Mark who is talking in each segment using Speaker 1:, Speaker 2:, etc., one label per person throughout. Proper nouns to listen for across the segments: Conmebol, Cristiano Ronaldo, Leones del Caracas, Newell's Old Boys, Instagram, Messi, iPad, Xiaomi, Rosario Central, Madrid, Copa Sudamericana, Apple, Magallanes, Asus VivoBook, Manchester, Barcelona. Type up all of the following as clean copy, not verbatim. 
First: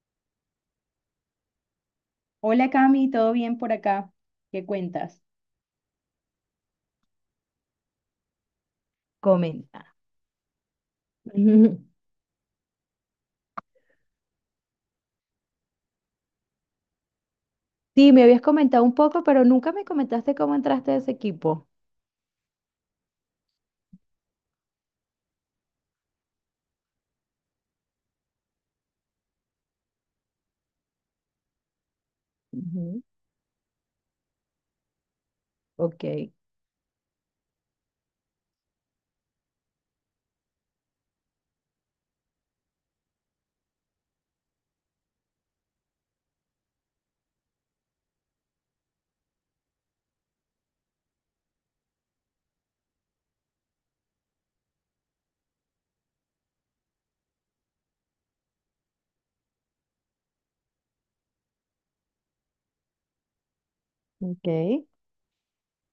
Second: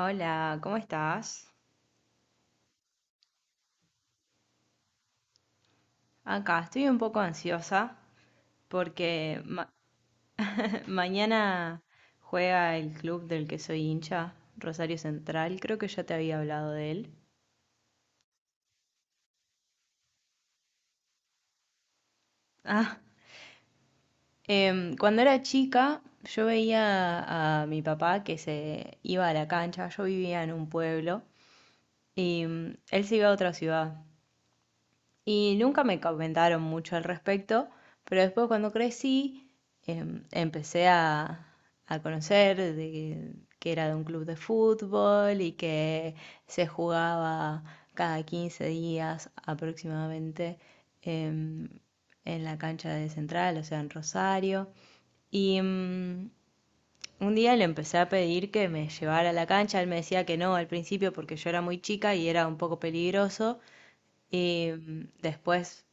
Speaker 1: Hola, ¿cómo estás?
Speaker 2: Hola Cami, ¿todo bien por acá? ¿Qué cuentas?
Speaker 1: Acá estoy un poco ansiosa porque
Speaker 2: Comenta. Ujú.
Speaker 1: mañana juega el club del que soy hincha, Rosario Central. Creo que ya te había hablado de él.
Speaker 2: Sí, me habías comentado un poco, pero nunca me comentaste cómo entraste a ese equipo.
Speaker 1: Ah, cuando era chica, yo veía a mi papá que se iba a la cancha. Yo vivía en un pueblo y
Speaker 2: Ujú.
Speaker 1: él se iba a otra ciudad. Y nunca me
Speaker 2: Ok.
Speaker 1: comentaron mucho al respecto, pero después cuando crecí em, empecé a, a conocer de que era de un club de fútbol y que se jugaba cada 15 días aproximadamente em, en la cancha de Central, o sea, en Rosario. Y un día le empecé a pedir que me llevara a la cancha, él me decía que no al principio porque yo era muy chica y era un poco peligroso. Y
Speaker 2: Ok.
Speaker 1: después,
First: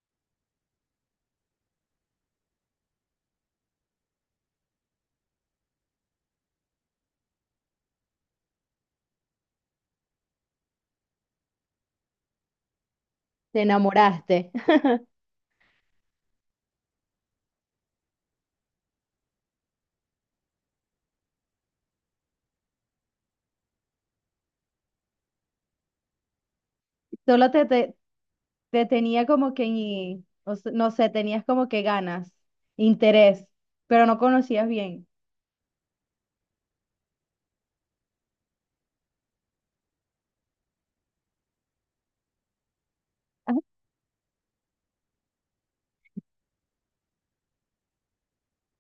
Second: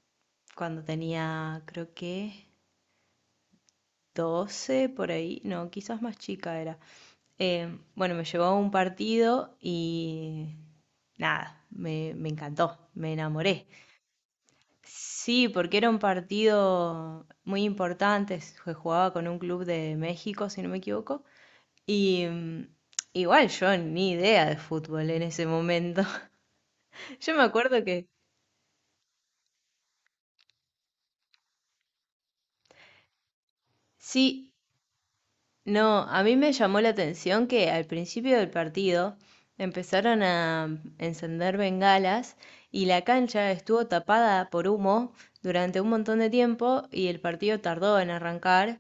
Speaker 1: cuando tenía, creo que 12 por ahí, no, quizás más chica era. Bueno, me llevó a un partido y nada, me encantó, me
Speaker 2: Te
Speaker 1: enamoré.
Speaker 2: enamoraste.
Speaker 1: Sí, porque era un partido muy importante, se jugaba con un club de México, si no me equivoco. Y igual yo ni idea de fútbol en ese momento. Yo me
Speaker 2: Solo te,
Speaker 1: acuerdo
Speaker 2: te,
Speaker 1: que
Speaker 2: te tenía como que, no sé, tenías como que ganas, interés, pero no
Speaker 1: sí.
Speaker 2: conocías bien.
Speaker 1: No, a mí me llamó la atención que al principio del partido empezaron a encender bengalas y la cancha
Speaker 2: Ah,
Speaker 1: estuvo tapada por humo durante un montón de tiempo y el partido tardó en arrancar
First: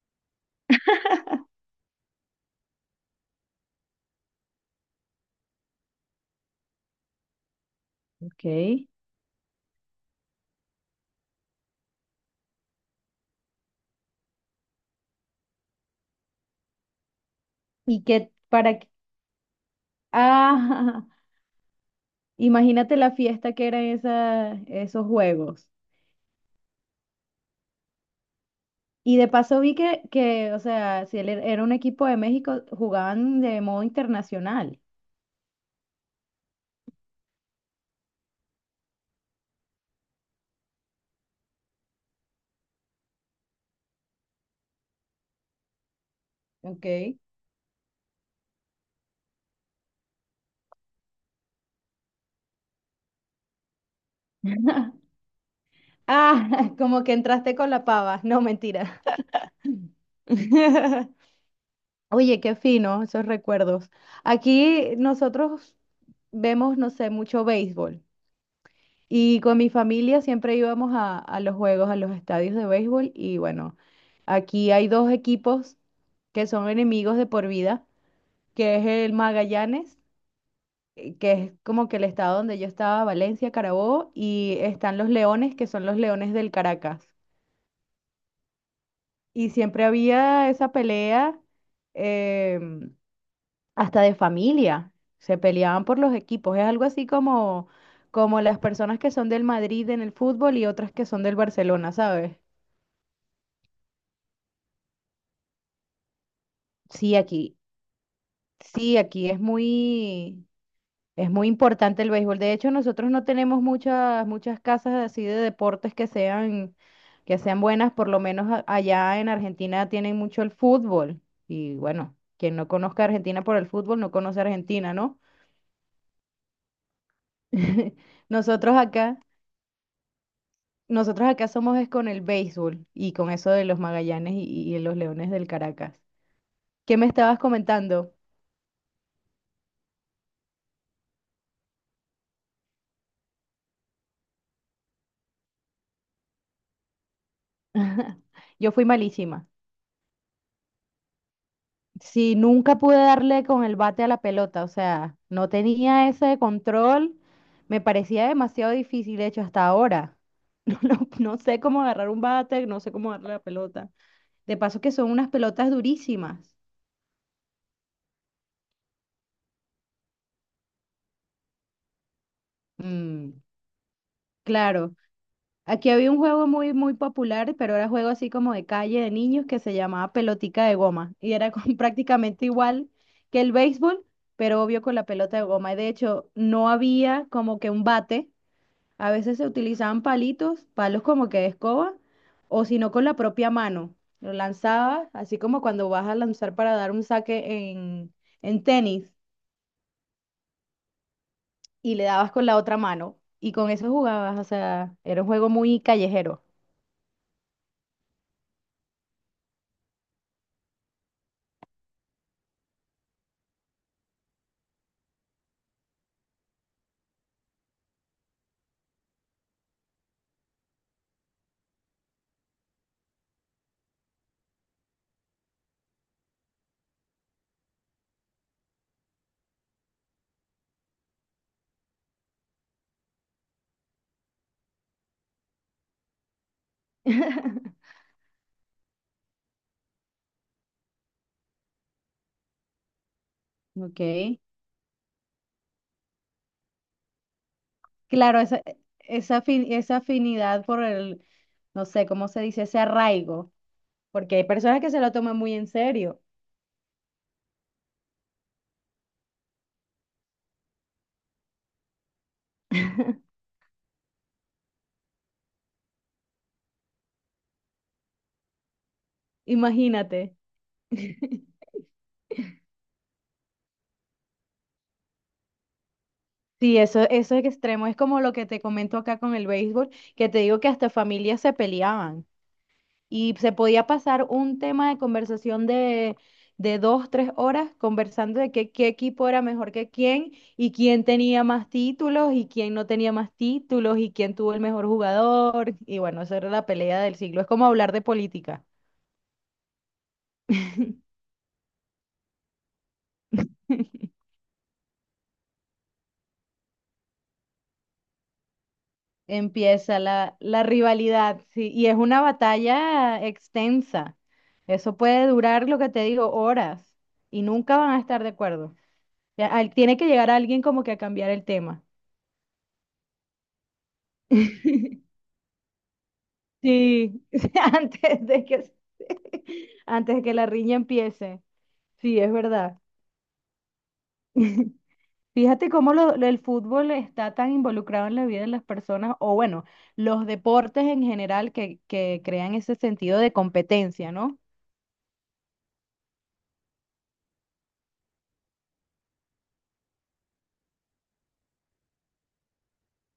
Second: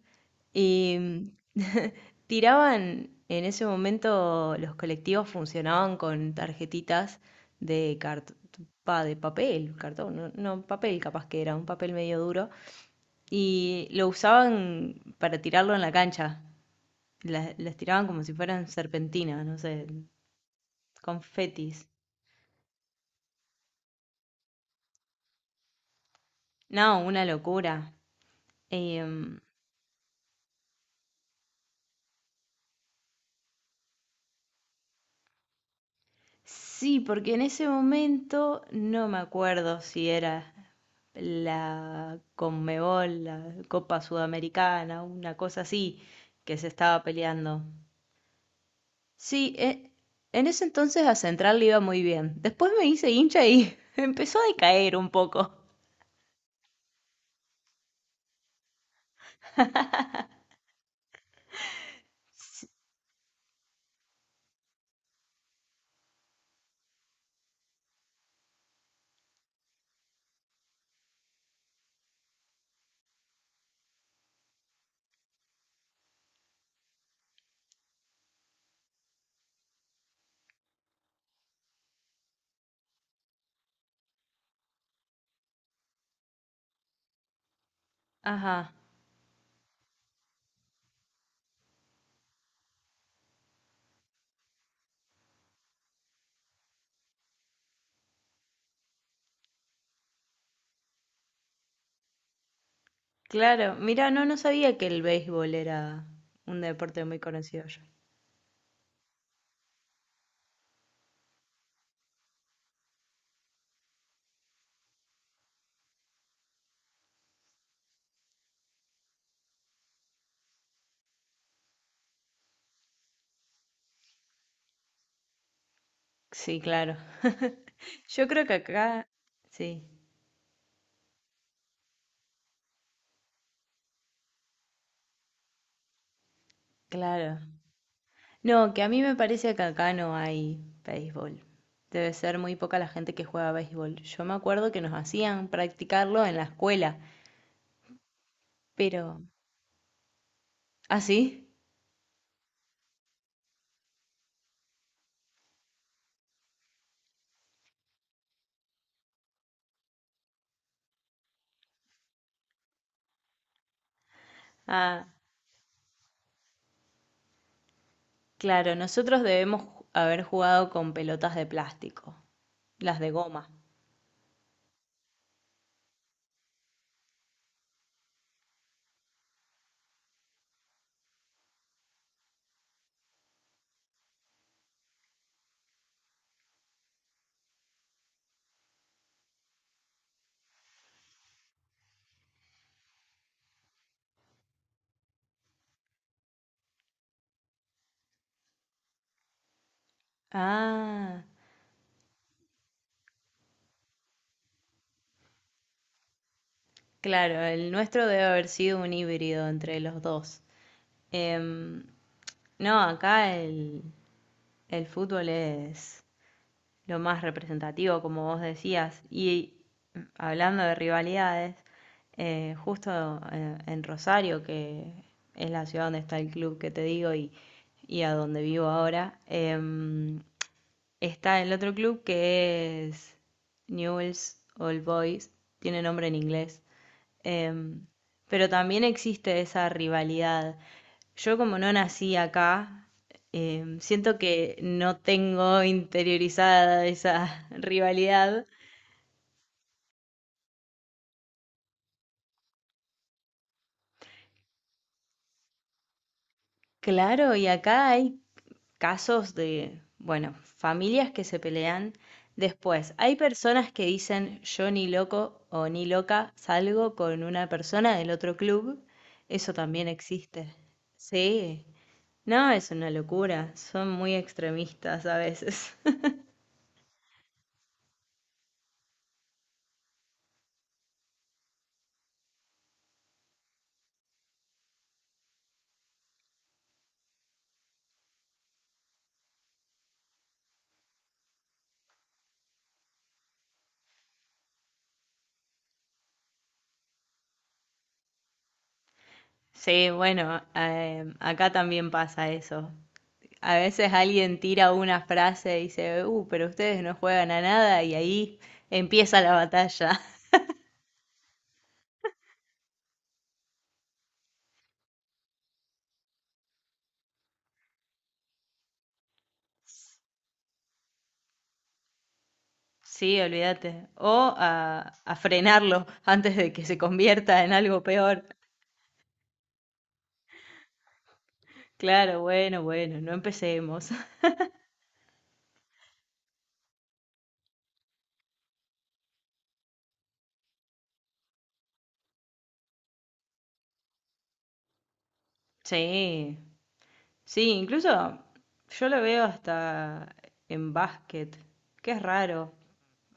Speaker 1: y tiraban en ese momento los colectivos funcionaban con tarjetitas de cart-
Speaker 2: Ok.
Speaker 1: de papel, cartón, no, no, papel capaz que era, un papel medio duro y lo usaban para tirarlo en la cancha. Las
Speaker 2: Y
Speaker 1: tiraban como
Speaker 2: que
Speaker 1: si fueran
Speaker 2: para... qué-
Speaker 1: serpentinas, no sé,
Speaker 2: Ah,
Speaker 1: confetis.
Speaker 2: imagínate la fiesta que eran esos juegos.
Speaker 1: No, una locura.
Speaker 2: Y de
Speaker 1: Em,
Speaker 2: paso vi o sea, si era un equipo de México, jugaban de modo internacional.
Speaker 1: sí, porque en ese momento no me acuerdo si era la Conmebol, la Copa Sudamericana, una cosa así, que se estaba
Speaker 2: Ok.
Speaker 1: peleando. Sí, en ese entonces a Central le iba muy bien. Después me hice hincha y empezó a decaer un poco.
Speaker 2: Ah, como que entraste con la pava. No, mentira. Oye, qué fino esos recuerdos. Aquí nosotros vemos, no sé, mucho béisbol. Y con mi familia siempre íbamos a los juegos, a los estadios de béisbol. Y bueno, aquí hay dos equipos que son enemigos de por vida, que es el Magallanes que es como que el estado donde yo estaba, Valencia, Carabobo, y están los leones, que son los Leones del Caracas.
Speaker 1: Ajá.
Speaker 2: Y siempre había esa pelea, em, hasta de familia, se peleaban por los equipos, es algo así como, como las personas que son del Madrid en el fútbol y otras que son del Barcelona, ¿sabes?
Speaker 1: Claro, mira, no, no sabía que el béisbol era un deporte
Speaker 2: Sí,
Speaker 1: muy
Speaker 2: aquí,
Speaker 1: conocido allá.
Speaker 2: sí, aquí es muy... Es muy importante el béisbol. De hecho, nosotros no tenemos muchas, muchas casas así de deportes que sean buenas. Por lo menos allá en Argentina tienen mucho el fútbol. Y bueno, quien no conozca a Argentina por el fútbol, no conoce a Argentina, ¿no?
Speaker 1: Sí, claro. Yo creo que
Speaker 2: Nosotros
Speaker 1: acá,
Speaker 2: acá,
Speaker 1: sí,
Speaker 2: nosotros acá somos es con el béisbol y con eso de los Magallanes y los Leones del Caracas. ¿Qué me estabas
Speaker 1: claro.
Speaker 2: comentando?
Speaker 1: No, que a mí me parece que acá no hay béisbol. Debe ser muy poca la gente que juega béisbol. Yo me acuerdo que nos hacían practicarlo en la escuela,
Speaker 2: Yo fui
Speaker 1: pero...
Speaker 2: malísima.
Speaker 1: ¿Ah, sí?
Speaker 2: Si nunca pude darle con el bate a la pelota, o sea, no tenía ese control, me parecía demasiado difícil, de hecho, hasta ahora. No, no, no sé cómo agarrar un bate, no sé cómo darle la pelota. De paso que
Speaker 1: Ah,
Speaker 2: son unas pelotas durísimas.
Speaker 1: claro, nosotros haber jugado con pelotas de plástico, las de
Speaker 2: Mm,
Speaker 1: goma.
Speaker 2: claro. Aquí había un juego muy, muy popular, pero era juego así como de calle de niños que se llamaba pelotica de goma y prácticamente igual que el béisbol, pero obvio con la pelota de goma. Y de hecho, no había como que un bate. A veces se utilizaban palitos, palos como que de escoba, o si no con la propia mano. Lo lanzabas, así como cuando vas a lanzar para dar un saque en tenis,
Speaker 1: Ah.
Speaker 2: y le dabas con la otra mano. Y con eso jugabas, o sea, era un juego muy callejero.
Speaker 1: Claro, el nuestro debe haber sido un híbrido entre los dos. Em, no, acá el fútbol es lo más representativo, como vos decías. Y hablando de rivalidades, justo en Rosario, que es la ciudad donde está el club que te digo y a donde vivo ahora, está el otro club que es Newell's Old Boys, tiene nombre en inglés. Em, pero también existe esa rivalidad. Yo como no nací acá,
Speaker 2: Ok.
Speaker 1: siento que no tengo interiorizada esa
Speaker 2: Claro,
Speaker 1: rivalidad.
Speaker 2: esa, esa afinidad por el, no sé, ¿cómo se dice? Ese arraigo, porque hay personas que se lo toman muy en serio.
Speaker 1: Claro, y acá hay casos de, bueno, familias que se pelean. Después, hay personas que dicen yo ni loco o ni loca salgo con una persona del otro club. Eso también
Speaker 2: Imagínate.
Speaker 1: existe. Sí. No, es una locura. Son muy extremistas a veces.
Speaker 2: Sí, eso es extremo. Es como lo que te comento acá con el béisbol, que te digo que hasta familias se peleaban y se podía pasar un tema de conversación de dos, tres horas conversando de que, qué equipo era mejor que quién y quién tenía más títulos y quién no tenía más títulos y quién tuvo el mejor jugador. Y bueno, esa era la pelea del siglo. Es como hablar de política.
Speaker 1: Sí, bueno, acá también pasa eso. A veces alguien tira una frase y dice, pero ustedes no juegan a nada y ahí empieza la
Speaker 2: Empieza
Speaker 1: batalla.
Speaker 2: la rivalidad, sí, y es una batalla extensa. Eso puede durar, lo que te digo, horas y nunca van a estar de acuerdo. Ya, tiene que llegar alguien como que a cambiar el tema.
Speaker 1: Sí, olvídate. O a frenarlo antes de que se
Speaker 2: Sí,
Speaker 1: convierta en algo peor.
Speaker 2: antes de que, antes de que la riña empiece. Sí,
Speaker 1: Claro,
Speaker 2: es
Speaker 1: bueno,
Speaker 2: verdad.
Speaker 1: bueno, no empecemos.
Speaker 2: Fíjate cómo el fútbol está tan involucrado en la vida de las personas, o bueno, los deportes en general que crean ese sentido de competencia, ¿no?
Speaker 1: Sí, sí, incluso yo lo veo hasta en básquet, que es raro.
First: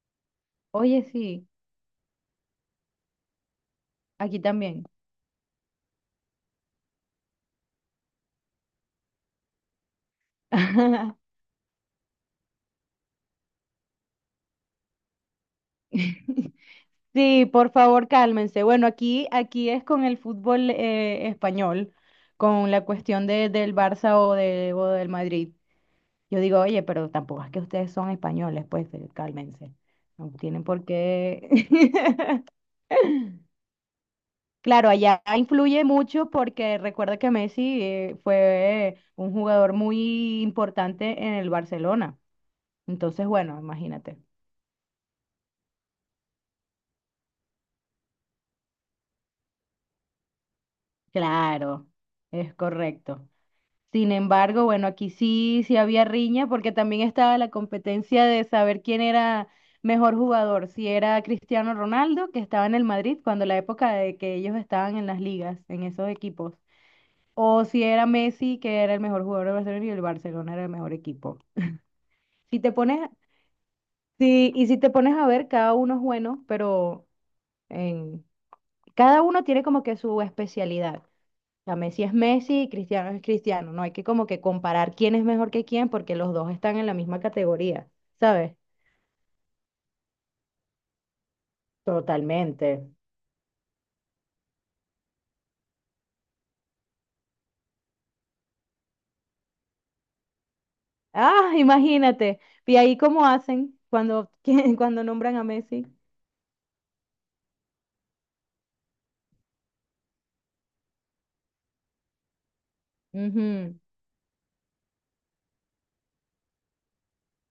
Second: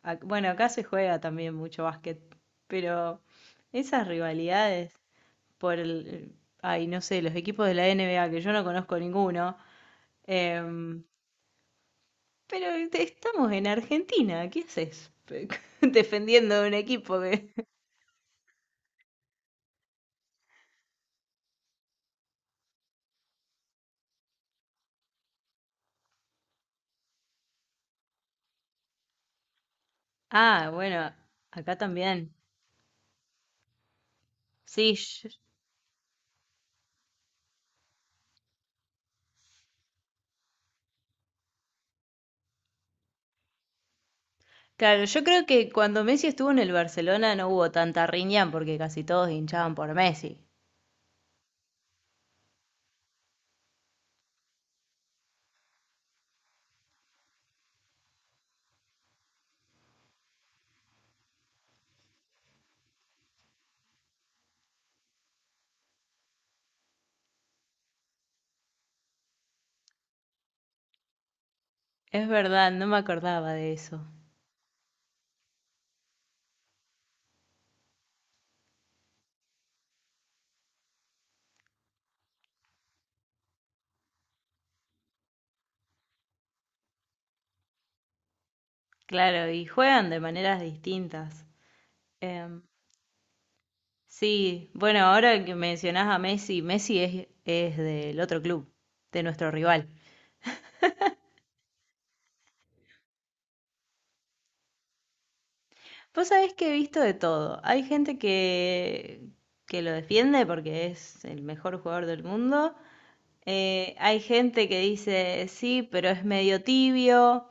Speaker 1: Bueno, acá se
Speaker 2: Oye,
Speaker 1: juega
Speaker 2: sí,
Speaker 1: también mucho básquet, pero esas
Speaker 2: aquí también.
Speaker 1: rivalidades por ay, no sé, los equipos de la NBA que yo no conozco ninguno, em, pero estamos en Argentina, ¿qué haces? Defendiendo un equipo
Speaker 2: Sí,
Speaker 1: que...
Speaker 2: por favor, cálmense. Bueno, aquí, aquí es con el fútbol español, con la cuestión de, del Barça, o de, o del Madrid. Yo digo, oye, pero tampoco es que ustedes son españoles, pues cálmense. No tienen
Speaker 1: Ah,
Speaker 2: por
Speaker 1: bueno,
Speaker 2: qué.
Speaker 1: acá también.
Speaker 2: Claro,
Speaker 1: Sí,
Speaker 2: allá influye mucho porque recuerda que Messi fue un jugador muy importante en el Barcelona. Entonces, bueno, imagínate.
Speaker 1: claro, yo creo que cuando Messi estuvo en el Barcelona no hubo tanta riña porque casi todos hinchaban por Messi.
Speaker 2: Claro, es correcto. Sin embargo, bueno, aquí sí, sí había riña porque también estaba la competencia de saber quién era mejor jugador, si era Cristiano Ronaldo, que estaba en el Madrid cuando la época de que ellos estaban en las ligas, en esos equipos, o si era Messi, que era el mejor jugador de Barcelona y el Barcelona era el mejor equipo.
Speaker 1: Es
Speaker 2: Si
Speaker 1: verdad,
Speaker 2: te
Speaker 1: no me
Speaker 2: pones,
Speaker 1: acordaba de eso.
Speaker 2: sí, y si te pones a ver, cada uno es bueno, pero en, cada uno tiene como que su especialidad. Sea, Messi es Messi y Cristiano es Cristiano. No hay que como que comparar quién es mejor que quién porque los dos están en la misma categoría, ¿sabes?
Speaker 1: Claro, y juegan de maneras distintas. Em,
Speaker 2: Totalmente.
Speaker 1: sí, bueno, ahora que mencionás a Messi, es del otro club, de nuestro rival.
Speaker 2: Ah, imagínate. Y ahí cómo hacen cuando, cuando nombran a Messi.
Speaker 1: Vos sabés que he visto de todo. Hay gente que lo defiende porque es el mejor jugador del mundo.
Speaker 2: Ujú,
Speaker 1: Hay gente que dice, sí, pero es medio tibio.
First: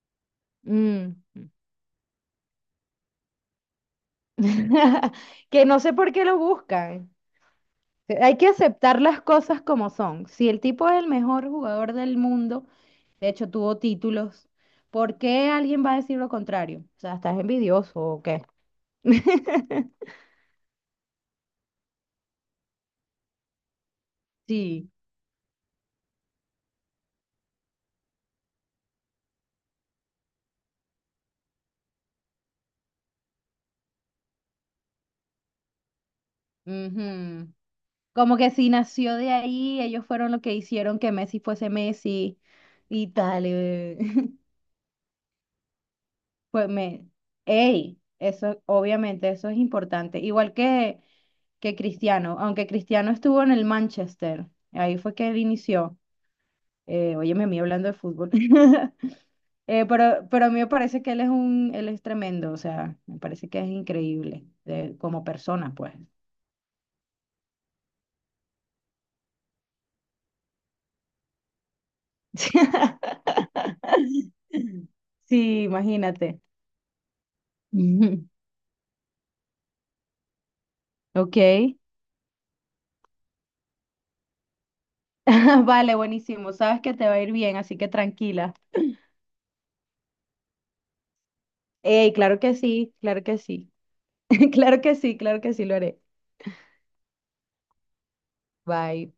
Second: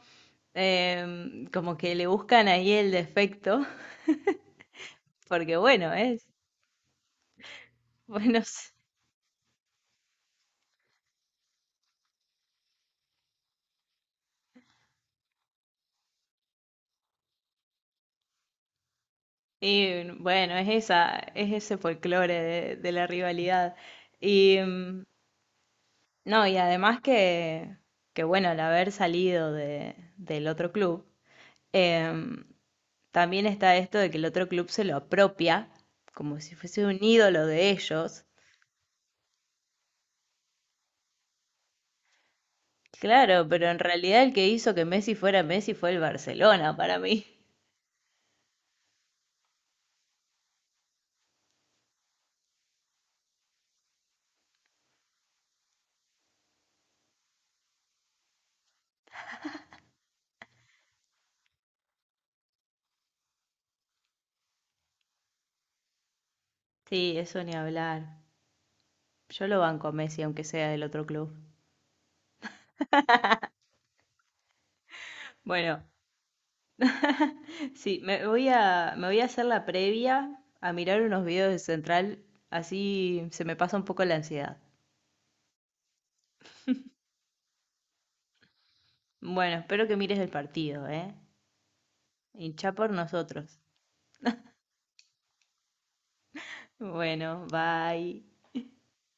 Speaker 2: mm.
Speaker 1: Como que le buscan ahí el defecto, porque
Speaker 2: Que no
Speaker 1: bueno,
Speaker 2: sé por qué lo buscan. Hay
Speaker 1: bueno,
Speaker 2: que aceptar las cosas como son. Si el tipo es el mejor jugador del mundo, de hecho tuvo títulos, ¿por qué alguien va a decir lo contrario? O sea, ¿estás envidioso o qué?
Speaker 1: y bueno, es ese folclore de la rivalidad. Y,
Speaker 2: Sí,
Speaker 1: mm, No, y además que bueno, al haber salido de, del otro club, em, también está esto de que el otro club se lo apropia, como si fuese un ídolo
Speaker 2: ujú.
Speaker 1: de ellos.
Speaker 2: Como que si nació de ahí, ellos fueron los que hicieron que Messi fuese Messi y tal.
Speaker 1: Claro, pero en realidad el que hizo que Messi fuera Messi fue el
Speaker 2: Pues
Speaker 1: Barcelona para
Speaker 2: me,
Speaker 1: mí.
Speaker 2: ey, eso obviamente eso es importante. Igual que Cristiano, aunque Cristiano estuvo en el Manchester, ahí fue que él inició. Óyeme, a mí hablando de fútbol. Pero a mí me parece que él es un, él es tremendo, o sea, me parece que es increíble como persona, pues.
Speaker 1: Sí, eso ni hablar. Yo lo banco a Messi, aunque sea del otro club.
Speaker 2: Sí,
Speaker 1: Bueno,
Speaker 2: imagínate.
Speaker 1: sí,
Speaker 2: Ujú.
Speaker 1: me voy a hacer la previa a mirar unos videos de
Speaker 2: Ok.
Speaker 1: Central, así se me pasa un poco la ansiedad.
Speaker 2: Vale, buenísimo. Sabes que te va a ir bien, así que tranquila.
Speaker 1: Bueno, espero que mires el partido, ¿eh?
Speaker 2: Ey, claro que
Speaker 1: Hinchá por
Speaker 2: sí, claro que
Speaker 1: nosotros.
Speaker 2: sí. Claro que sí, lo haré.
Speaker 1: Bueno, bye.
Speaker 2: Bye.